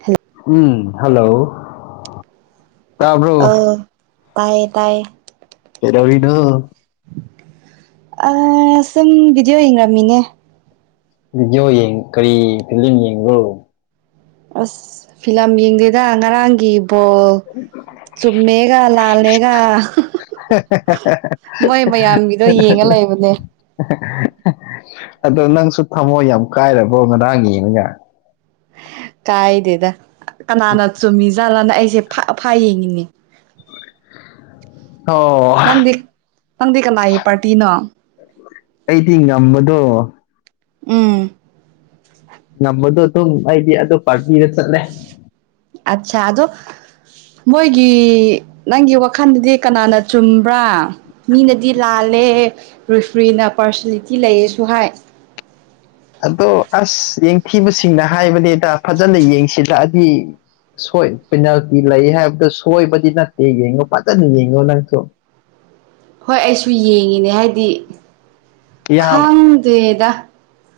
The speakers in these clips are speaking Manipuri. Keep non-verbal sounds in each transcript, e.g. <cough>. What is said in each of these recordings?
ꯍꯦꯜꯂ ꯎꯝ ꯍꯜꯂꯣ ꯇꯥꯕ꯭ꯔꯣ ꯑ ꯇꯥꯏꯌꯦ ꯇꯥꯏꯌꯦ ꯍꯦꯗꯕꯤꯅꯣ ꯁꯨꯝ ꯚꯗꯤꯑꯣ ꯌꯦꯡꯔꯝꯃꯤꯅꯦ ꯕꯤꯗꯤꯑꯣ ꯌꯦꯡ ꯀꯔꯤ ꯐꯤꯂꯝ ꯌꯦꯡꯕꯣ ꯑꯁ ꯐꯤꯂꯝ ꯌꯦꯡꯗꯣꯏꯗ ꯉꯔꯥꯡꯒꯤ ꯕꯣꯜ ꯆꯨꯝꯃꯦꯒ ꯂꯥꯜꯂꯦꯒ ꯃꯣꯏ ꯃꯌꯥꯝꯒꯤꯗꯣ ꯌꯦꯡꯉ ꯂꯩꯕꯅꯦ ꯑꯗꯣ ꯅꯪꯁꯨ ꯊꯝꯃꯣ ꯌꯥꯝ ꯀꯥꯏꯔꯕꯣ ꯉꯥꯡꯒꯤꯅꯒ ꯀꯥꯏꯗꯦꯗ ꯀꯅꯥꯅ ꯆꯨꯝꯃꯤ ꯖꯥꯠꯂꯥꯅ ꯑꯩꯁꯦ ꯐꯥ ꯌꯦꯡꯉꯤꯅꯦ ꯑꯣ ꯅꯪꯗꯤ ꯅꯪꯗꯤ ꯀꯅꯥꯏ ꯄꯥꯔꯇꯤꯅꯣ ꯑꯩꯗꯤ ꯉꯝꯕꯗꯣ ꯎꯝ ꯉꯝꯕꯗꯣ ꯑꯗꯨꯝ ꯑꯩꯗꯤ ꯑꯗꯣ ꯄꯥꯔꯕꯤꯗ ꯆꯠꯂꯦ ꯑꯠꯁꯥ ꯑꯗꯣ ꯃꯣꯏꯒꯤ ꯅꯪꯒꯤ ꯋꯥꯈꯜꯗꯗꯤ ꯀꯅꯥꯅ ꯆꯨꯝꯕ꯭ꯔꯥ ꯃꯤꯅꯗꯤ ꯂꯥꯜꯂꯦ ꯔꯔꯤꯐ꯭ꯔꯤꯅ ꯄꯥꯔꯁꯅꯦꯂꯤꯇꯤ ꯂꯩꯌꯦꯁꯨ ꯍꯥꯏ ꯑꯗꯣ ꯑꯁ ꯌꯦꯡꯊꯤꯕꯁꯤꯡꯅ ꯍꯥꯏꯕꯅꯤꯗ ꯐꯥꯖꯅ ꯌꯦꯡꯁꯤꯜꯂꯛꯑꯗꯤ ꯁꯣꯏ ꯄꯦꯅꯥꯜꯇꯤ ꯂꯩ ꯍꯥꯏꯕꯗꯨ ꯁꯣꯏꯕꯗꯤ ꯅꯠꯇꯦ ꯌꯦꯡꯉꯣ ꯐꯥꯖꯅ ꯌꯦꯡꯉꯣ ꯅꯪꯁꯨ ꯍꯣꯏ ꯑꯩꯁꯨ ꯌꯦꯡꯉꯤꯅꯦ ꯍꯥꯏꯗꯤ ꯌꯥꯝ ꯈꯪꯗꯦꯗ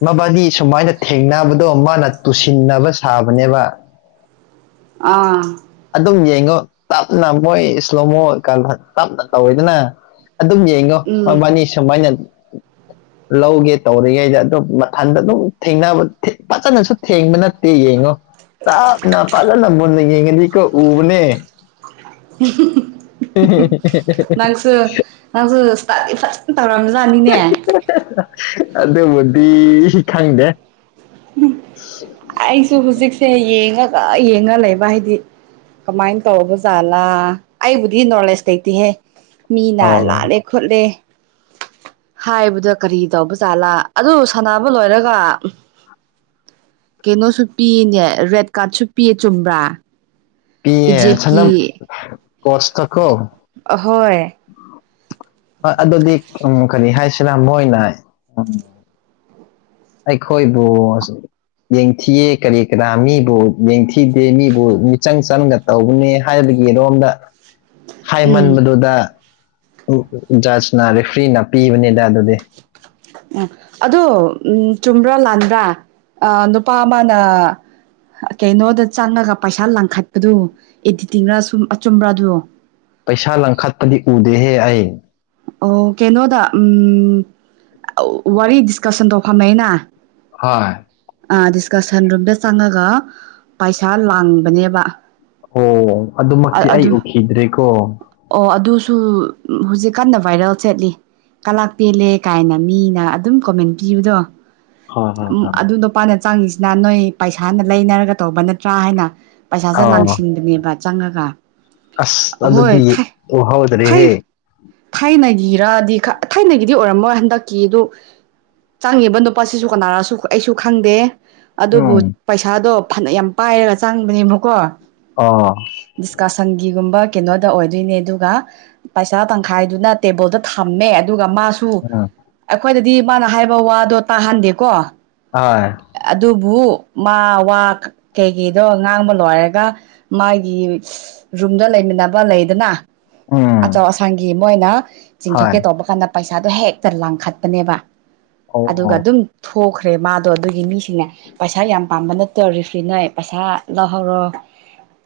ꯃꯕꯥꯅꯤ ꯁꯨꯃꯥꯏꯅ ꯊꯦꯡꯅꯕꯗꯣ ꯃꯥꯅ ꯇꯨꯁꯤꯟꯅꯕ ꯁꯥꯕꯅꯦꯕ ꯑꯥ ꯑꯗꯨꯝ ꯌꯦꯡꯉꯣ ꯇꯞꯅ ꯃꯣꯏ ꯏꯁꯂꯣꯃꯣ ꯇꯞꯅ ꯇꯧꯋꯤꯗꯅ ꯑꯗꯨꯝ ꯌꯦꯡ ꯉꯣ ꯎꯝ ꯃꯣꯏꯕꯥꯅꯤ ꯁꯨꯃꯥꯏꯅ ꯂꯧꯒꯦ ꯇꯧꯔꯤꯉꯩꯗ ꯑꯗꯨꯝ ꯃꯊꯟꯗ ꯑꯗꯨꯝ ꯊꯦꯡꯅꯕ ꯐꯥꯖꯅꯁꯨ ꯊꯦꯡꯕ ꯅꯠꯇꯦ ꯌꯦꯡꯉꯣ ꯇꯥꯞꯅ ꯐꯥꯖꯅ ꯃꯨꯟꯅ ꯌꯦꯡꯅꯗꯤꯀꯣ ꯎꯕꯅꯦ ꯅꯪꯁꯨ ꯅꯪꯁꯨ ꯏꯁꯇꯥꯗꯤ ꯐꯥꯖꯅ ꯇꯧꯔꯝꯖꯥꯠꯅꯤꯅꯦ ꯑꯗꯨꯕꯨꯗꯤ ꯈꯪꯗꯦ ꯑꯩꯁꯨ ꯍꯧꯖꯤꯛꯁꯦ ꯌꯦꯡꯉꯒ ꯌꯦꯡꯉ ꯂꯩꯕ ꯍꯥꯏꯗꯤ ꯀꯃꯥꯏꯅ ꯇꯧꯕ ꯖꯥꯠꯂꯥ ꯑꯩꯕꯨꯗꯤ ꯅꯣꯂꯦꯖ ꯂꯩꯇꯦꯍꯦ ꯃꯤꯅ ꯑꯣ ꯂꯥꯜꯂꯦ ꯈꯣꯠꯂꯦ ꯍꯥꯏꯕꯗ ꯀꯔꯤ ꯇꯧꯕꯖꯥꯠꯂꯥ ꯑꯗꯨ ꯁꯥꯟꯅꯕ ꯂꯣꯏꯔꯒ ꯀꯩꯅꯣꯁꯨ ꯄꯤꯌꯦꯅꯦ ꯔꯦꯠ ꯀꯥꯔꯠꯁꯨ ꯄꯤꯌꯦ ꯆꯨꯝꯕ꯭ꯔꯥ ꯄꯤꯌꯦ ꯏꯖꯤꯞꯀꯤ ꯁꯅꯝ ꯀꯣꯁꯇ ꯀꯣ ꯑꯍꯣꯏ ꯍꯣꯏ ꯑꯗꯨꯗꯤ ꯎꯝ ꯀꯔꯤ ꯍꯥꯏꯁꯤꯔ ꯃꯣꯏꯅ ꯎꯝ ꯑꯩꯈꯣꯏꯕꯨ ꯁꯨ ꯌꯦꯡꯊꯤꯌꯦ ꯀꯔꯤ ꯀꯔꯥ ꯃꯤꯕꯨ ꯌꯦꯡꯊꯤꯗꯦ ꯃꯤꯕꯨ ꯃꯤꯆꯪ ꯆꯪꯅ ꯇꯧꯕꯅꯤ ꯍꯥꯏꯕꯒꯤꯔꯣꯝꯗ ꯎꯝ ꯍꯥꯏꯃꯟꯕꯗꯨꯗ ꯎꯝ ꯖꯥꯁꯅ ꯔꯦꯐ꯭ꯔꯤꯅ ꯄꯤꯕꯅꯤꯗ ꯑꯗꯨꯗꯤ ꯎꯝ ꯑꯗꯣ ꯎꯝ ꯆꯨꯝꯕ꯭ꯔꯥ ꯂꯥꯟꯕ꯭ꯔꯥ ꯑꯥ ꯅꯨꯄꯥ ꯑꯃꯅ ꯀꯩꯅꯣꯗ ꯆꯪꯉꯒ ꯄꯩꯁꯥ ꯂꯥꯡꯈꯠꯄꯗꯨ ꯑꯦꯗꯤꯇꯤꯡꯔ ꯁꯨꯝ ꯑꯆꯨꯝꯕ꯭ꯔꯥꯗꯣ ꯄꯩꯁꯥ ꯂꯪꯈꯠꯄꯗꯤ ꯎꯗꯦꯍꯦ ꯑꯩ ꯑꯣ ꯀꯩꯅꯣꯗ ꯎꯝ ꯋꯥꯔꯤ ꯗꯤꯁꯀꯁꯟ ꯇꯧꯈꯃꯩꯅ ꯍꯣꯏ ꯑꯥ ꯗꯤꯁꯀꯁꯟ ꯔꯨꯝꯗ ꯆꯪꯉꯒ ꯄꯩꯁꯥ ꯂꯥꯡꯕꯅꯦꯕ ꯑꯣ ꯑꯗꯨꯃꯛꯇꯤ ꯑꯗꯨ ꯑꯩ ꯎꯈꯤꯗ꯭ꯔꯦꯀꯣ ꯑꯣ ꯑꯗꯨꯁꯨ ꯍꯧꯖꯤꯛ ꯀꯟꯅ ꯚꯥꯏꯔꯦꯜ ꯆꯠꯂꯤ ꯀꯂꯥꯛ ꯄꯦꯜꯂꯦ ꯀꯥꯏꯅ ꯃꯤꯅ ꯑꯗꯨꯝ ꯀꯣꯃꯦꯟ ꯄꯤꯕꯗꯣ ꯍꯣꯏ ꯍꯣꯏ ꯍꯣꯏ ꯑꯗꯨ ꯅꯨꯄꯥꯥꯅ ꯆꯪꯉꯤꯁꯤꯅ ꯅꯣꯏ ꯄꯩꯁꯥꯅ ꯂꯩꯅꯔꯒ ꯇꯧꯕ ꯅꯠꯇ꯭ꯔꯥ ꯍꯥꯏꯅ ꯄꯩꯁꯥꯁꯦ ꯑꯥꯎ ꯂꯥꯡꯁꯤꯟꯕꯅꯦꯕ ꯆꯪꯉꯒ ꯑꯁ ꯍꯣꯏ ꯑꯗꯨꯗꯤ ꯊꯩ ꯎꯍꯧꯗ꯭ꯔꯦꯍꯦ ꯊꯥꯏꯅꯒꯤꯔꯗꯤ ꯊꯥꯏꯅꯒꯤꯗꯤ ꯑꯣꯏꯔꯝꯃꯣꯏ ꯍꯟꯗꯛꯀꯤꯗꯨ ꯆꯪꯉꯤꯕ ꯅꯨꯄꯥꯁꯤꯁꯨ ꯀꯅꯥꯔꯁꯨ ꯑꯩꯁꯨ ꯈꯪꯗꯦ ꯑꯗꯨꯕꯨ ꯎꯝ ꯄꯩꯁꯥꯗꯣ ꯐꯥꯅꯌꯥꯝ ꯄꯥꯏꯔꯒ ꯆꯪꯕꯅꯦꯕꯀꯣ ꯑꯣ ꯗꯤꯁꯀꯁꯟꯒꯤꯒꯨꯝꯕ ꯀꯩꯅꯣꯗ ꯑꯣꯏꯗꯣꯏꯅꯦ ꯑꯗꯨꯒ ꯄꯩꯁꯥ ꯇꯪꯈꯥꯏꯗꯨꯅ ꯇꯦꯕꯜꯗ ꯊꯝꯃꯦ ꯑꯗꯨꯒ ꯃꯥꯁꯨ ꯎꯝ ꯑꯩꯈꯣꯏꯗꯗꯤ ꯃꯥꯅ ꯍꯥꯏꯕ ꯋꯥꯗꯣ ꯇꯥꯍꯟꯗꯦꯀꯣ ꯍꯣꯏ ꯑꯗꯨꯕꯨ ꯃꯥ ꯋꯥ ꯀꯩꯀꯩꯗꯣ ꯉꯥꯡꯕ ꯂꯣꯏꯔꯒ ꯃꯥꯒꯤ ꯔꯨꯝꯗ ꯂꯩꯃꯤꯟꯅꯕ ꯂꯩꯌꯦꯗꯅ ꯑꯥ ꯊꯥꯡꯒꯤ ꯃꯣꯏꯅ ꯆꯤꯡꯊꯣꯛꯀꯦ ꯇꯧꯕ ꯀꯥꯟꯗ ꯄꯩꯁꯥꯗꯣ ꯍꯦꯛꯇ ꯂꯥꯡꯈꯠꯄꯅꯦꯕ ꯑꯣ ꯑꯗꯨꯒ ꯑꯗꯨꯝ ꯊꯣꯛꯈ꯭ꯔꯦ ꯃꯥꯗꯣ ꯑꯗꯨꯒꯤ ꯃꯤꯁꯤꯡꯅꯦ ꯄꯩꯁꯥ ꯌꯥꯝ ꯄꯥꯝꯕ ꯅꯠ ꯇꯧꯔꯤꯁꯤ ꯅꯣꯏ ꯄꯩꯁꯥ ꯂꯧꯍꯧꯔꯣ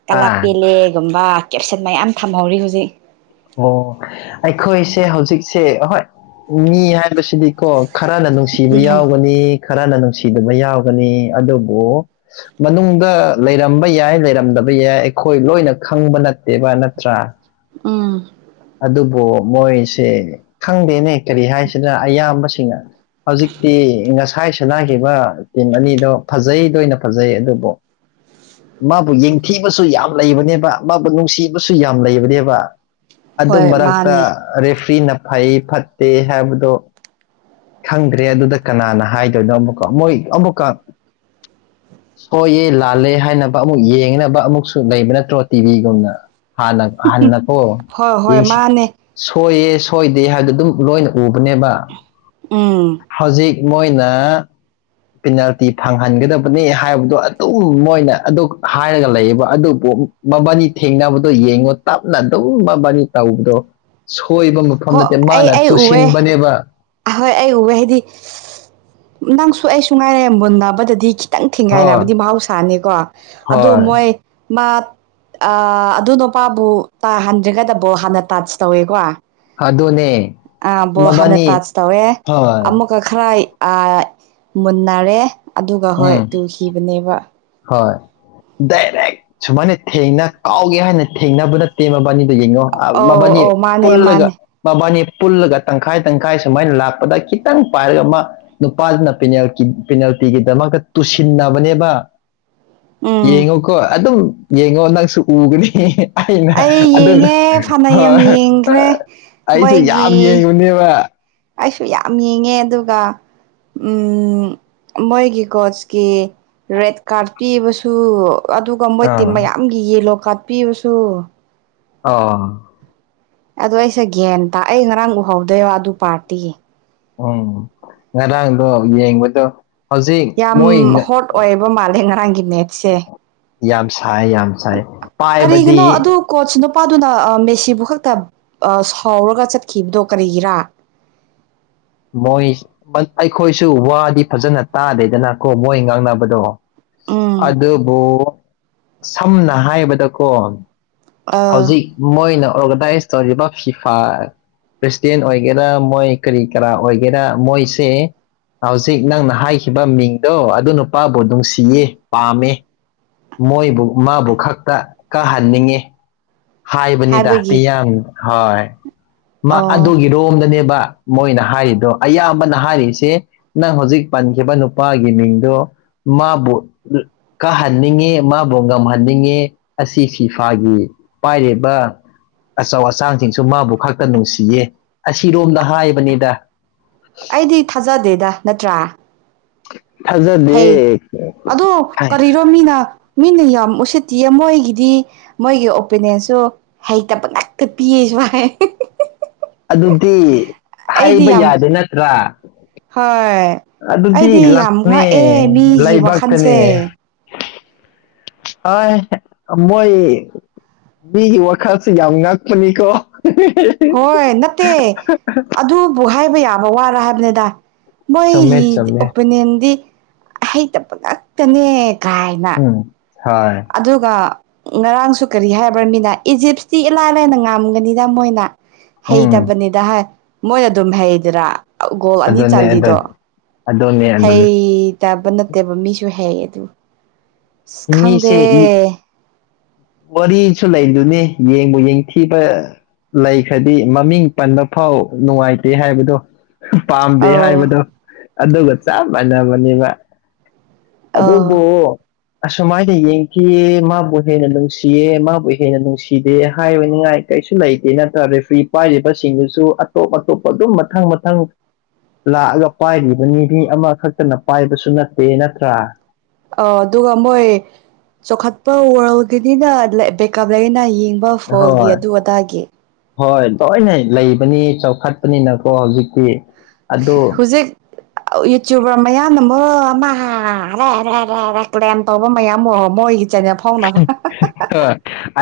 ꯀꯂꯥꯛ ꯑꯥ ꯄꯦꯜꯂꯦꯒꯨꯝꯕ ꯀꯦꯞꯁꯦꯟ ꯃꯌꯥꯝ ꯊꯝꯍꯧꯔꯤ ꯍꯧꯖꯤꯛ ꯑꯣ ꯑꯩꯈꯣꯏꯁꯦ ꯍꯧꯖꯤꯛꯁꯦ ꯍꯣꯏ ꯃꯤ ꯍꯥꯏꯕꯁꯤꯗꯤꯀꯣ ꯈꯔꯅ ꯅꯨꯡꯁꯤꯕ ꯎꯝ ꯌꯥꯎꯒꯅꯤ ꯈꯔꯅ ꯅꯨꯡꯁꯤꯗꯕ ꯌꯥꯎꯒꯅꯤ ꯑꯗꯨꯕꯨ ꯃꯅꯨꯡꯗ ꯂꯩꯔꯝꯕ ꯌꯥꯏ ꯂꯩꯔꯝꯗꯕ ꯌꯥꯏ ꯑꯩꯈꯣꯏ ꯂꯣꯏꯅ ꯈꯪꯕ ꯅꯠꯇꯦꯕ ꯅꯠꯇ꯭ꯔꯥ ꯎꯝ ꯑꯗꯨꯕꯨ ꯃꯣꯏꯁꯦ ꯈꯪꯗꯦꯅꯦ ꯀꯔꯤ ꯍꯥꯏꯁꯤꯔ ꯑꯌꯥꯝꯕꯁꯤꯡꯅ ꯍꯧꯖꯤꯛꯇꯤ ꯉꯁꯥꯏ ꯁꯅꯥꯈꯤꯕ ꯇꯤꯝ ꯑꯅꯤꯗꯣ ꯐꯖꯩ ꯂꯣꯏꯅ ꯐꯖꯩ ꯑꯗꯨꯕꯨ ꯃꯥꯕꯨ ꯌꯦꯡꯊꯤꯕꯁꯨ ꯌꯥꯝ ꯂꯩꯕꯅꯦꯕ ꯃꯥꯕꯨ ꯅꯨꯡꯁꯤꯕꯁꯨ ꯌꯥꯝ ꯂꯩꯕꯅꯦꯕ ꯑꯗꯨ ꯍꯣꯏ ꯃꯔꯛꯇ ꯃꯥꯅꯦ ꯔꯦꯐ꯭ꯔꯤꯅ ꯐꯩ ꯐꯠꯇꯦ ꯍꯥꯏꯕꯗꯣ ꯈꯪꯗ꯭ꯔꯦ ꯑꯗꯨꯗ ꯀꯅꯥꯅ ꯍꯥꯏꯗꯣꯏꯅꯣ ꯑꯃꯨꯛꯀ ꯃꯣꯏ ꯑꯃꯨꯛꯀ ꯁꯣꯏꯌꯦ ꯂꯥꯜꯂꯦ ꯍꯥꯏꯅꯕ ꯑꯃꯨꯛ ꯌꯦꯡꯅꯕ ꯑꯃꯨꯛꯁꯨ ꯂꯩꯕ ꯅꯠꯇ꯭ꯔꯣ ꯇꯤꯚꯤꯒꯨꯝꯅ ꯍꯥꯟ ꯍꯥꯟ ꯅꯀꯣ ꯍꯣꯏ ꯍꯣꯏ ꯌꯦꯡꯁꯤ ꯃꯥꯅꯦ ꯁꯣꯏꯌꯦ ꯁꯣꯏꯗꯦ ꯍꯥꯏꯕꯗꯨ ꯂꯣꯏꯅ ꯎꯕꯅꯦꯕ ꯎꯝ ꯍꯧꯖꯤꯛ ꯃꯣꯏꯅ ꯄꯤꯅꯥꯜꯇꯤ ꯐꯪꯍꯟꯒꯗꯕꯅꯤ ꯍꯥꯏꯕꯗꯣ ꯑꯗꯨꯝ ꯃꯣꯏꯅ ꯑꯗꯨ ꯍꯥꯏꯔꯒ ꯂꯩꯌꯦꯕ ꯑꯗꯨꯕꯨ ꯃꯕꯥꯅꯤ ꯊꯦꯡꯅꯕꯗꯣ ꯌꯦꯡꯉꯣ ꯇꯞꯅ ꯑꯗꯨꯝ ꯃꯕꯥꯅꯤ ꯇꯧꯕꯗꯣ ꯁꯣꯏꯕ ꯃꯐꯝ ꯍꯣ ꯅꯠꯇꯦ ꯑꯩ ꯃꯥꯅ ꯑꯩ ꯎꯑꯦ ꯇꯨꯁꯤꯟꯕꯅꯦꯕ ꯑꯍꯣꯏ ꯑꯩ ꯎꯋꯦ ꯍꯥꯏꯗꯤ ꯅꯪꯁꯨ ꯑꯩꯁꯨ ꯉꯥꯏꯔꯦ ꯃꯨꯟꯅꯕꯗꯗꯤ ꯈꯤ ꯇꯪ ꯍꯣꯏ ꯊꯤꯡꯒꯥꯏꯅꯕꯗꯤ ꯃꯍꯧꯁꯥꯅꯤꯀꯣ ꯑꯗꯣ ꯍꯣꯏ ꯃꯣꯏ ꯃꯥ ꯑꯥ ꯑꯗꯨ ꯅꯨꯄꯥꯕꯨ ꯇꯥꯍꯟꯗ꯭ꯔꯤꯀꯟꯗ ꯕꯣꯟ ꯍꯥꯟꯅ ꯇꯥꯁ ꯇꯧꯋꯦꯀꯣ ꯑꯗꯨꯅꯦ ꯑꯥ ꯕꯣꯟ ꯍꯥꯟꯅ ꯃꯕꯥꯅꯤ ꯇꯥꯖ ꯇꯧꯋꯦ ꯍꯣꯏ ꯑꯃꯨꯛ ꯀ ꯈꯔꯥꯏ ꯑ ꯃꯨꯟꯅꯔꯦ ꯑꯗꯨꯒ ꯍꯣꯏ ꯎꯝ ꯇꯨꯈꯤꯕꯅꯦꯕ ꯍꯣꯏ ꯗꯥꯏꯔꯦꯛ ꯁꯨꯃꯥꯏꯅ ꯊꯦꯡꯅ ꯀꯥꯎꯒꯦ ꯍꯥꯏꯅ ꯊꯦꯡꯅꯕ ꯅꯠꯇꯦ ꯃꯕꯥꯅꯤꯗ ꯌꯦꯡꯉꯣ ꯑ ꯑꯧ ꯃꯕꯥꯅꯤ ꯑꯧ ꯃꯥꯅꯦ ꯄꯨꯜꯂꯒ ꯃꯥꯅꯦ ꯃꯕꯥꯅꯤ ꯄꯨꯜꯂꯒ ꯇꯪꯈꯥꯏ ꯇꯪꯈꯥꯏ ꯁꯨꯃꯥꯏꯅ ꯂꯥꯛꯄꯗ ꯈꯤꯇꯪ ꯄꯥꯏꯔꯒ ꯑꯃ ꯅꯨꯄꯥꯗꯨꯅ ꯄꯦꯅꯥꯜꯀꯤ ꯄꯦꯅꯥꯜꯇꯤꯒꯤꯗꯃꯛꯇ ꯇꯨꯁꯤꯟꯅꯕꯅꯦꯕ ꯎꯝ ꯌꯦꯡꯉꯣꯀꯣ ꯑꯗꯨꯝ ꯌꯦꯡꯉꯣ ꯅꯪꯁꯨ ꯎꯒꯅꯤ ꯑꯩꯅ ꯑꯩ ꯑꯗꯨꯅ ꯌꯦꯡꯉꯦ ꯐꯅ ꯌꯥꯝ ꯍꯣꯏ ꯌꯦꯡꯈ꯭ꯔꯦ ꯑꯩꯁꯨ ꯌꯥꯝ ꯃꯣꯏꯒꯤ ꯌꯦꯡꯕꯅꯦꯕ ꯑꯩꯁꯨ ꯌꯥꯝ ꯌꯦꯡꯉꯦ ꯑꯗꯨꯒ ꯎꯝ ꯃꯣꯏꯒꯤ ꯀꯣꯁꯀꯤ ꯔꯦꯠ ꯀꯥꯔꯠ ꯄꯤꯕꯁꯨ ꯑꯗꯨ ꯑꯗꯨꯒ ꯃꯣꯏ ꯇꯤꯝ ꯑꯥ ꯃꯌꯥꯝꯒꯤ ꯌꯦꯂꯣ ꯀꯥꯔꯠ ꯄꯤꯕꯁꯨ ꯑꯣ ꯑꯗꯨ ꯑꯩꯁꯦ ꯒꯌꯥꯟ ꯇꯥ ꯑꯩ ꯉꯔꯥꯡ ꯎꯍꯧꯗꯦꯕ ꯑꯗꯨ ꯄꯥꯔꯇꯤ ꯎꯝ ꯉꯔꯥꯡꯗꯣ ꯌꯦꯡꯕꯗꯣ ꯍꯧꯖꯤꯛ ꯌꯥꯝ ꯃꯣꯏ ꯉ- ꯍꯣꯠ ꯑꯣꯏꯕ ꯃꯥꯜꯂꯦ ꯉꯔꯥꯡꯒꯤ ꯃꯦꯠꯁꯦ ꯌꯥꯝ ꯁꯥꯏ ꯌꯥꯝ ꯁꯥꯏ ꯀꯔꯤꯒꯤꯅꯣ ꯄꯥꯏꯕꯗꯤ ꯑꯗꯨ ꯀꯣꯠꯁ ꯅꯨꯄꯥꯗꯨꯅ ꯑꯥ ꯃꯦꯁꯤꯕꯨ ꯈꯛꯇ ꯑꯥ ꯁꯥꯎꯔꯒ ꯆꯠꯈꯤꯕꯗꯣ ꯀꯔꯤꯒꯤꯔꯥ ꯃꯣꯏ ꯑꯩꯈꯣꯏꯁꯨ ꯋꯥꯗꯤ ꯐꯖꯅ ꯇꯥꯗꯦꯗꯅꯀꯣ ꯃꯣꯏ ꯉꯥꯡꯅꯕꯗꯣ ꯎꯝ ꯑꯗꯨꯕꯨ ꯁꯝꯅ ꯍꯥꯏꯕꯗꯀꯣ ꯑ ꯍꯧꯖꯤꯛ ꯃꯣꯏꯅ ꯑꯣꯔꯒꯅꯥꯏꯁ ꯇꯧꯔꯤꯕ ꯐꯤꯐꯥ ꯄ꯭ꯔꯁꯤꯗꯦꯟ ꯑꯣꯏꯒꯦꯔꯥ ꯃꯣꯏ ꯀꯔꯤ ꯀꯔꯥ ꯑꯣꯏꯒꯦꯔꯥ ꯃꯣꯏꯁꯦ ꯍꯧꯖꯤꯛ ꯅꯪꯅ ꯍꯥꯏꯈꯤꯕ ꯃꯤꯡꯗꯣ ꯑꯗꯨ ꯅꯨꯄꯥꯕꯨ ꯅꯨꯡꯁꯤꯌꯦ ꯄꯥꯝꯃꯦ ꯃꯣꯏꯕꯨ ꯃꯥꯕꯨ ꯈꯛꯇ ꯀꯥꯍꯟꯅꯤꯡꯉꯦ ꯍꯥꯏꯕꯅꯤꯗ ꯍꯥꯏꯕꯒꯤ ꯃꯤꯌꯥꯝꯡ ꯍꯣꯏ ꯃꯥ ꯑꯣ ꯑꯗꯨꯒꯤ ꯔꯣꯝꯗꯅꯦꯕ ꯃꯣꯏꯅ ꯍꯥꯏꯔꯤꯗꯣ ꯑꯌꯥꯝꯕꯅ ꯍꯥꯏꯔꯤꯁꯦ ꯅꯪ ꯍꯧꯖꯤꯛ ꯄꯟꯈꯤꯕ ꯅꯨꯄꯥꯒꯤ ꯃꯤꯡꯗꯣ ꯃꯥꯕꯨ ꯀꯥꯍꯟꯅꯤꯡꯉꯦ ꯃꯥꯕꯨ ꯉꯝꯍꯟꯅꯤꯡꯉꯦ ꯑꯁꯤ ꯐꯤꯐꯥꯒꯤ ꯄꯥꯏꯔꯤꯕ ꯑꯆꯧ ꯑꯆꯥꯡꯁꯤꯡꯁꯨ ꯃꯥꯕꯨ ꯈꯛꯇ ꯅꯨꯡꯁꯤꯌꯦ ꯑꯁꯤꯔꯣꯝꯗ ꯍꯥꯏꯕꯅꯤꯗ ꯑꯩꯗꯤ ꯊꯥꯖꯗꯦꯗ ꯅꯠꯇ꯭ꯔꯥ <unintelligible> ꯍꯩ ꯊꯥꯖꯗꯦ ꯑꯗꯣ ꯀꯔꯤꯔꯣ ꯃꯤꯅ ꯃꯤꯅ ꯌꯥꯝ ꯎꯁꯤꯠꯇꯤꯌꯦ ꯃꯣꯏꯒꯤꯗꯤ ꯃꯣꯏꯒꯤ ꯑꯣꯄꯤꯅꯤꯌꯟꯁꯨ ꯍꯩꯇꯕ ꯉꯥꯛꯇ ꯄꯤꯌꯦ ꯁꯨꯃꯥꯏ ꯑꯗꯨꯗꯤ ꯍꯥꯏꯕ ꯌꯥꯝ ꯌꯥꯗꯦ ꯅꯠꯇ꯭ꯔꯥ ꯍꯣꯏ ꯑꯗꯨꯗꯤ ꯑꯩꯗꯤ ꯌꯥꯝ ꯂꯥꯛꯅꯦ ꯉꯛꯑꯦ ꯃꯤꯒꯤ ꯂꯩꯕꯥꯛꯇꯅꯦ ꯋꯥꯈꯜꯁꯦ ꯑ ꯃꯣꯏ ꯃꯤꯒꯤ ꯋꯥꯈꯜꯁꯤ ꯌꯥꯝ ꯉꯛꯄꯅꯤꯀꯣ ꯍꯣꯏ ꯅꯠꯇꯦ ꯑꯗꯨꯕꯨ ꯍꯥꯏꯕ ꯌꯥꯕ ꯋꯥꯔ ꯍꯥꯏꯕꯅꯤꯗ ꯃꯣꯏꯒꯤ ꯑꯣꯄꯤꯅꯤꯌꯟꯗꯤ ꯍꯩꯇꯕ ꯉꯥꯛꯇꯅꯦ ꯀꯥꯏꯅ ꯍꯥꯏ ꯑꯗꯨꯒ ꯉꯔꯥꯡꯁꯨ ꯀꯔꯤ ꯍꯥꯏꯕ꯭ꯔ ꯃꯤꯅ ꯏꯖꯤꯞꯁꯇꯤ ꯏꯂꯥꯏ ꯂꯥꯏꯅ ꯉꯝꯒꯅꯤꯗ ꯃꯣꯏꯅ ꯍꯩꯇꯕꯅꯤꯗ ꯍꯥꯏ ꯃꯣꯏꯅ ꯑꯗꯨꯝ ꯍꯩꯗꯔ ꯒꯣꯜ ꯑꯅꯤ ꯆꯜꯂꯤꯜꯂꯤꯗꯣ ꯑꯗꯨꯅꯦ ꯍꯩꯇꯕ ꯅꯠꯇꯦꯕ ꯃꯤꯁꯨ ꯍꯩ ꯑꯗꯨ ꯑꯁ ꯅꯤꯁꯦ ꯈꯪꯗꯦ ꯋꯥꯔꯤꯁꯨ ꯂꯩꯗꯨꯅꯤ ꯌꯦꯡꯕꯨ ꯌꯦꯡꯊꯤꯕ ꯂꯩꯈ꯭ꯔꯗꯤ ꯃꯃꯤꯡ ꯄꯟꯕ ꯐꯥꯎ ꯅꯨꯡꯉꯥꯏꯇꯦ ꯍꯥꯏꯕꯗꯣ ꯄꯥꯝꯗꯦ ꯑꯧ ꯍꯥꯏꯕꯗꯣ ꯑꯗꯨꯒ ꯆꯞ ꯃꯥꯟꯅꯕꯅꯦꯕ ꯑꯧ ꯑꯗꯨꯕꯨ ꯑꯁꯨꯃꯥꯏꯅ ꯌꯦꯡꯊꯤꯌꯦ ꯃꯥꯕꯨ ꯍꯦꯟꯅ ꯅꯨꯡꯁꯤꯌꯦ ꯃꯥꯕꯨ ꯍꯦꯟꯅ ꯅꯨꯡꯁꯤꯗꯦ ꯍꯥꯏꯔꯅꯤꯡꯉꯥꯏ ꯀꯩꯁꯨ ꯂꯩꯇꯦ ꯅꯠꯇ꯭ꯔ ꯔꯦꯐ꯭ꯔꯤ ꯄꯥꯏꯔꯤꯕꯁꯤꯡꯗꯨꯁꯨ ꯑꯇꯣꯞ ꯑꯇꯣꯞꯄ ꯑꯗꯨꯝ ꯃꯊꯪ ꯃꯊꯪ ꯂꯥꯛꯑꯒ ꯄꯥꯏꯔꯤꯕꯅꯤ ꯃꯤ ꯑꯃꯈꯛꯇꯅ ꯄꯥꯏꯕꯁꯨ ꯅꯠꯇꯦ ꯅꯠꯇ꯭ꯔꯥ ꯑ ꯑꯗꯨꯒ ꯃꯣꯏ ꯆꯥꯎꯈꯠꯄ ꯋꯥꯔꯜꯒꯤꯗꯤꯅ ꯕꯦꯀꯞ ꯂꯩꯅ ꯌꯦꯡꯕ ꯐꯣꯜꯒꯤ ꯍꯣꯏ ꯑꯗꯨ ꯑꯗꯥꯒꯤ ꯍꯣꯏ ꯂꯣꯏꯅ ꯂꯩꯕꯅꯤ ꯆꯥꯎꯈꯠꯄꯅꯤꯅꯀꯣ ꯍꯧꯖꯤꯛꯇꯤ ꯑꯗꯨ ꯍꯨꯖꯤꯛ <unintelligible> ꯌꯨꯇ꯭ꯌꯨꯕꯔ ꯃꯌꯥꯝꯅ ꯑꯃ ꯑꯃ ꯀꯂꯦꯝ ꯇꯧꯕ ꯃꯌꯥꯝ ꯑꯃ ꯃꯣꯏꯒꯤ ꯆꯦꯅꯦꯜ ꯐꯥꯎꯅꯥꯕ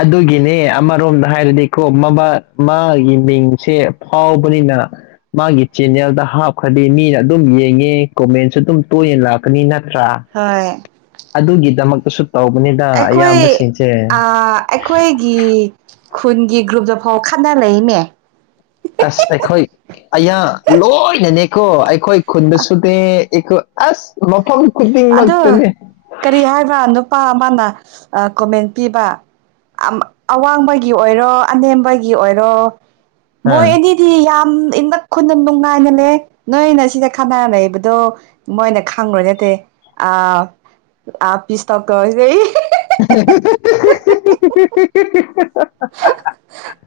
ꯑꯗꯨꯒꯤꯅꯦ ꯑꯃꯔꯣꯝꯗ ꯍꯥꯏꯔꯗꯤꯀꯣ ꯃꯕꯥ ꯃꯥꯒꯤ ꯃꯤꯡꯁꯦ ꯐꯥꯎꯕꯅꯤꯅ ꯃꯥꯒꯤ ꯆꯦꯅꯦꯜꯗ ꯍꯥꯞꯈ꯭ꯔꯗꯤ ꯃꯤꯅ ꯑꯗꯨꯝ ꯌꯦꯡꯉꯦ ꯀꯣꯃꯦꯟꯁꯨ ꯑꯗꯨꯝ ꯇꯣꯏꯅ ꯂꯥꯛꯀꯅꯤ ꯅꯠꯇ꯭ꯔꯥ ꯍꯣꯏ ꯑꯗꯨꯒꯤꯗꯃꯛꯇꯁꯨ ꯇꯧꯕꯅꯤ ꯑꯩꯈꯣꯏ ꯑꯥ ꯑꯩꯈꯣꯏ ꯒꯤ ꯈꯨꯟꯒꯤ ꯒ꯭ꯔꯨꯞꯇꯐꯥꯎ ꯈꯠꯅꯥ ꯂꯩꯌꯦꯅꯦ ꯑꯁ ꯑꯩꯈꯣꯏ ꯑꯌꯥ ꯂꯣꯏꯅꯅꯦꯀꯣ ꯑꯩꯈꯣꯏ ꯈꯨꯟꯗꯁꯨꯅꯦ ꯑꯩꯈꯣ ꯑꯁ ꯃꯐꯝ ꯈꯨꯗꯤꯡꯃꯛꯇꯅꯦ ꯈꯥ ꯅꯨꯄꯥ ꯑꯃꯅ ꯑꯥ ꯀꯣꯃꯦꯟ ꯄꯤꯕ ꯑꯋꯥꯡꯕꯒꯤ ꯑꯣꯏꯔꯣ ꯑꯅꯦꯝꯕꯒꯤ ꯑꯣꯏꯔꯣ ꯃꯣꯏ ꯑꯅꯤ ꯇꯤ ꯌꯥꯝ ꯏꯪꯕ ꯈꯨꯅꯨꯡ ꯅꯨꯡꯉꯥꯏꯅ ꯂꯩꯑꯦ ꯅꯣꯏꯅ ꯁꯤꯗ ꯈꯠꯅꯔ ꯂꯩꯕꯗꯣ ꯃꯣꯏꯅ ꯈꯪꯔꯣꯏ ꯅꯠꯇꯦ ꯑꯥ ꯑꯥ ꯄꯤꯁꯇꯣꯛ ꯇꯧꯔꯖꯦꯌꯦ <unintelligible>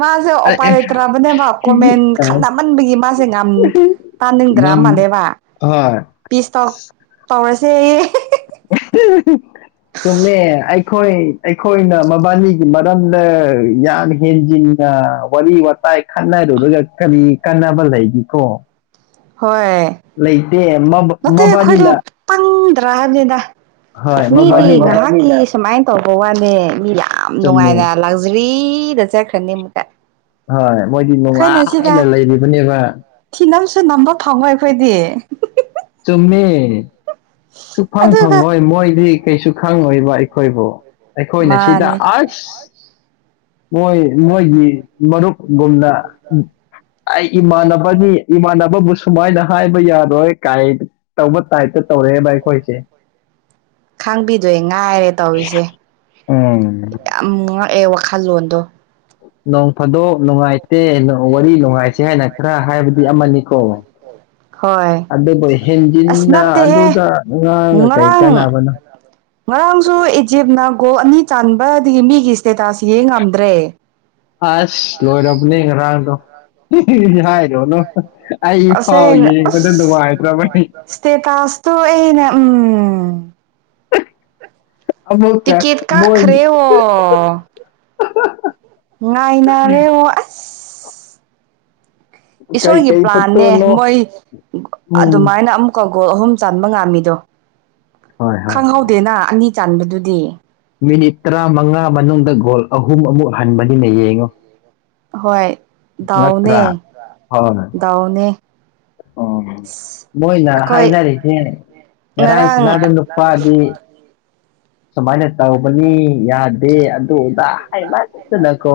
ꯃꯥꯁꯦ ꯑ ꯑꯣꯄꯥ ꯑꯦ ꯂꯩꯇ꯭ꯔꯕꯅꯦꯕ ꯀꯣꯃꯦꯟ ꯑ ꯈꯪꯅꯃꯟꯕꯒꯤ ꯃꯥꯁꯦ ꯉꯥꯝ ꯇꯥꯅꯤꯡꯗ꯭ꯔꯥ ꯉꯝ ꯃꯥꯜꯂꯦꯕ ꯍꯣꯏ ꯄꯤꯁ ꯇꯣꯛ ꯇꯧꯔꯁꯦꯌꯦ <unintelligible> ꯆꯨꯝꯃꯦ ꯑꯩꯈꯣꯏ ꯑꯩꯈꯣꯏꯅ ꯃꯕꯥꯅꯤꯒꯤ ꯃꯔꯝꯗ ꯌꯥꯝ ꯍꯦꯟꯖꯤꯟ ꯑꯥ ꯋꯥꯔꯤ ꯋꯥꯇꯥꯏ ꯈꯠꯅꯔꯨꯔꯒ ꯀꯔꯤ ꯀꯟꯅꯕ ꯂꯩꯒꯤꯀꯣ ꯍꯣꯏ ꯂꯩ ꯅꯠꯇꯦ ꯑꯩꯈꯣꯏꯗꯣ ꯄꯪꯗ꯭ꯔꯥ ꯍꯥꯏꯕꯅꯤꯗ ꯍꯣꯏ ꯃꯤꯗꯤ ꯃꯕꯥꯅꯤꯅ ꯉꯍꯥꯛꯒꯤ ꯁꯨꯃꯥꯏꯅ ꯇꯧꯕ ꯋꯥꯅꯦ ꯃꯤꯗꯤ ꯌꯥꯝ ꯆꯨꯝꯃꯦ ꯅꯨꯡꯉꯥꯏꯅ ꯂꯛꯖꯔꯤꯗ ꯆꯠꯈ꯭ꯅꯤ ꯑꯃꯨꯛꯀ ꯍꯣꯏ ꯃꯣꯏꯗꯤ ꯑꯩꯈꯣꯏꯅ ꯁꯤꯗ ꯅꯨꯡꯉꯥꯏꯅ ꯂꯩꯔꯤꯕꯅꯦꯕ ꯊꯤꯅꯝꯁꯨ ꯅꯝꯕ ꯐꯪꯉꯣꯏ ꯑꯩꯈꯣꯏꯗꯤ ꯆꯨꯝꯃꯦ ꯁꯨꯛꯐꯪ ꯑꯗꯨꯒ ꯐꯪꯉꯣꯏ ꯃꯣꯏꯗꯤ ꯀꯩꯁꯨ ꯈꯪꯉꯣꯏꯕ ꯑꯩꯈꯣꯏꯕꯨ ꯑꯩꯈꯣꯏꯅ ꯁꯤꯗ ꯃꯥꯅꯤ ꯑꯁ ꯃꯣꯏ ꯃꯣꯏꯒꯤ ꯃꯔꯨꯞꯒꯨꯝꯅ ꯑꯩ ꯏꯃꯥꯟꯅꯕꯒꯤ ꯏꯃꯥꯟꯅꯕꯕꯨꯁꯨ ꯗꯨꯃꯥꯏꯅ ꯍꯥꯏꯕ ꯌꯥꯔꯣꯏ ꯀꯥꯏ ꯇꯧꯕ ꯇꯥꯏꯞꯇ ꯇꯧꯔꯛꯑꯦꯕ ꯑꯩꯈꯣꯏꯁꯦ ꯈꯥꯡꯕꯤꯗꯣꯏ ꯉꯥꯏꯔꯦ ꯇꯧꯋꯤꯁꯦ ꯎꯝ ꯌꯥꯝ ꯉꯛꯑꯦ ꯋꯥꯈꯜꯂꯣꯟꯗꯣ ꯅꯣꯡ ꯐꯥꯗꯣꯛ ꯅꯨꯡꯉꯥꯏ ꯇꯦ ꯋꯥꯔꯤ ꯅꯨꯡꯉꯥꯏꯁꯦ ꯍꯥꯏꯅ ꯈꯔ ꯍꯥꯏꯕꯗꯤ ꯑꯃꯅꯤꯀꯣ ꯍꯣꯏ ꯑꯗꯨꯕꯨ ꯑꯁ ꯍꯦꯟꯖꯤꯟꯅ ꯅꯠꯇꯦꯍꯦ ꯑꯗꯨꯗ ꯉꯥꯡꯉ ꯀꯩ ꯉꯔꯥꯡ ꯀꯥꯟꯅꯕꯅꯣ ꯉꯔꯥꯡꯁꯨ ꯏꯖꯤꯞꯅ ꯒꯣꯜ ꯑꯅꯤ ꯆꯥꯟꯕꯗꯒꯤ ꯃꯤꯒꯤ ꯏꯁꯇꯦꯇꯥꯁ ꯌꯦꯡ ꯉꯝꯗ꯭ꯔꯦ ꯑꯁ ꯂꯣꯏꯔꯕꯅꯦ ꯉꯔꯥꯡꯗꯣ ꯍꯥꯏꯔꯨꯅꯨ ꯑꯩꯐꯥꯎ ꯑꯁꯦꯡ ꯌꯦꯡꯕꯗ ꯅꯨꯡꯉꯥꯏꯇ꯭ꯔꯕꯅꯤ ꯇꯣꯛꯑꯦꯅ ꯎꯝ <unintelligible> ꯑꯃꯨꯛꯀ ꯇꯤꯀꯦꯠ ꯃꯣꯏ ꯀꯥꯛꯈꯔꯦꯋꯣ <unintelligible> ꯉꯥꯏꯅꯔꯦꯉꯣ ꯑꯁ ꯏꯁꯣꯔꯒꯤ ꯀꯩꯀꯩ ꯄ꯭ꯂꯥꯟꯅꯦ ꯐꯣꯇꯣꯅꯣ ꯃꯣꯏ ꯎꯝ ꯑꯗꯨꯃꯥꯏꯅ ꯑꯃꯨꯛ ꯀ ꯒꯣꯜ ꯑꯍꯨꯝ ꯆꯥꯟꯕ ꯉꯥꯝꯃꯤꯗꯣ ꯍꯣꯏ ꯍꯣꯏ ꯈꯪꯍꯧꯗꯦꯅ ꯑꯅꯤ ꯆꯥꯟꯕꯗꯨꯗꯤ ꯃꯤꯅꯤꯠ ꯇꯔꯥꯃꯉꯥ ꯃꯅꯨꯡꯗ ꯒꯣꯜ ꯑꯍꯨꯝ ꯑꯃꯨꯛ ꯍꯟꯕꯅꯤꯅ ꯌꯦꯡꯉꯨ ꯍꯣꯏ ꯗꯥꯎꯅꯦ ꯉꯛꯇ꯭ꯔꯥ ꯗꯥꯎꯅꯦ ꯑꯣ ꯃꯣꯏꯅ ꯑꯩꯈꯣꯏ ꯍꯥꯏꯅꯔꯤꯁꯦ ꯉꯔꯥꯡ ꯁꯥꯟꯅꯕ ꯅꯨꯄꯥꯗꯤ ꯁꯨꯃꯥꯏꯅ ꯇꯧꯕꯅꯤ ꯌꯥꯗꯦ ꯑꯗꯨꯗꯥ ꯍꯥꯏꯃꯟꯗꯅꯀꯣ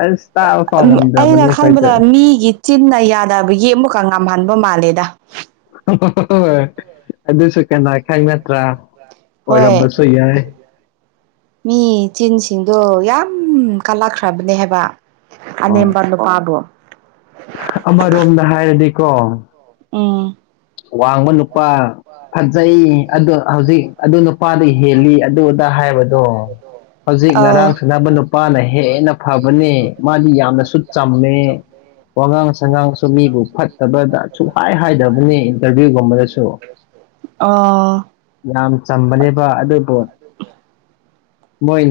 ꯑꯁ ꯇꯥꯕ ꯑꯩꯅ ꯄꯥꯃꯝꯖꯕꯅꯦ ꯈꯣꯢꯁꯨ ꯈꯟꯕꯗ ꯃꯤꯒꯤ ꯆꯤꯟꯅ ꯌꯥꯗꯕꯒꯤ ꯑꯃꯨꯛꯀ ꯉꯥꯝꯍꯟꯕ ꯃꯥꯜꯂꯦꯗ ꯑꯣ ꯍꯣꯏ ꯍꯣꯏ ꯑꯗꯨꯁꯨ ꯀꯅꯥ ꯈꯪ ꯅꯠꯇ꯭ꯔꯥ ꯍꯣꯏ ꯑꯣꯏꯔꯝꯕꯁꯨ ꯌꯥꯏ ꯃꯤ ꯆꯤꯟꯁꯤꯡꯗꯣ ꯌꯥꯝ ꯀꯜꯂꯛꯈ꯭ꯔꯕꯅꯦ ꯍꯥꯏꯕ ꯍꯣꯏ ꯑꯅꯦꯝꯕ ꯅꯨꯄꯥꯗꯣ ꯑꯃꯔꯣꯝꯗ ꯍꯥꯏꯔꯗꯤꯀꯣ ꯎꯝ ꯋꯥꯡꯕ ꯅꯨꯄꯥ ꯐꯖꯩ ꯑꯗꯨ ꯍꯧꯖꯤꯛ ꯑꯗꯨ ꯅꯨꯄꯥꯗꯒꯤ ꯍꯦꯜꯂꯤ ꯑꯗꯨ ꯑꯗ ꯍꯥꯏꯕ ꯑꯗꯣ ꯍꯧꯖꯤꯛ ꯑꯧ ꯉꯔꯥꯡ ꯁꯨꯅꯕ ꯅꯨꯄꯥꯅ ꯍꯦꯟꯅ ꯐꯕꯅꯦ ꯃꯥꯗꯤ ꯌꯥꯝꯅ ꯁꯨꯠ ꯆꯝꯃꯦ ꯋꯥꯉꯥꯡ ꯁꯉꯥꯡꯁꯨ ꯃꯤꯕꯨ ꯐꯠꯇꯕꯗ ꯁꯨꯡꯍꯥꯏ ꯍꯥꯏꯗꯕꯅꯤ ꯏꯟꯇꯔꯚ꯭ꯌꯨꯒꯨꯝꯕꯗꯁꯨ ꯑꯣ ꯌꯥꯝ ꯆꯝꯕꯅꯦꯕ ꯑꯗꯨꯕꯨ ꯃꯣꯏꯅ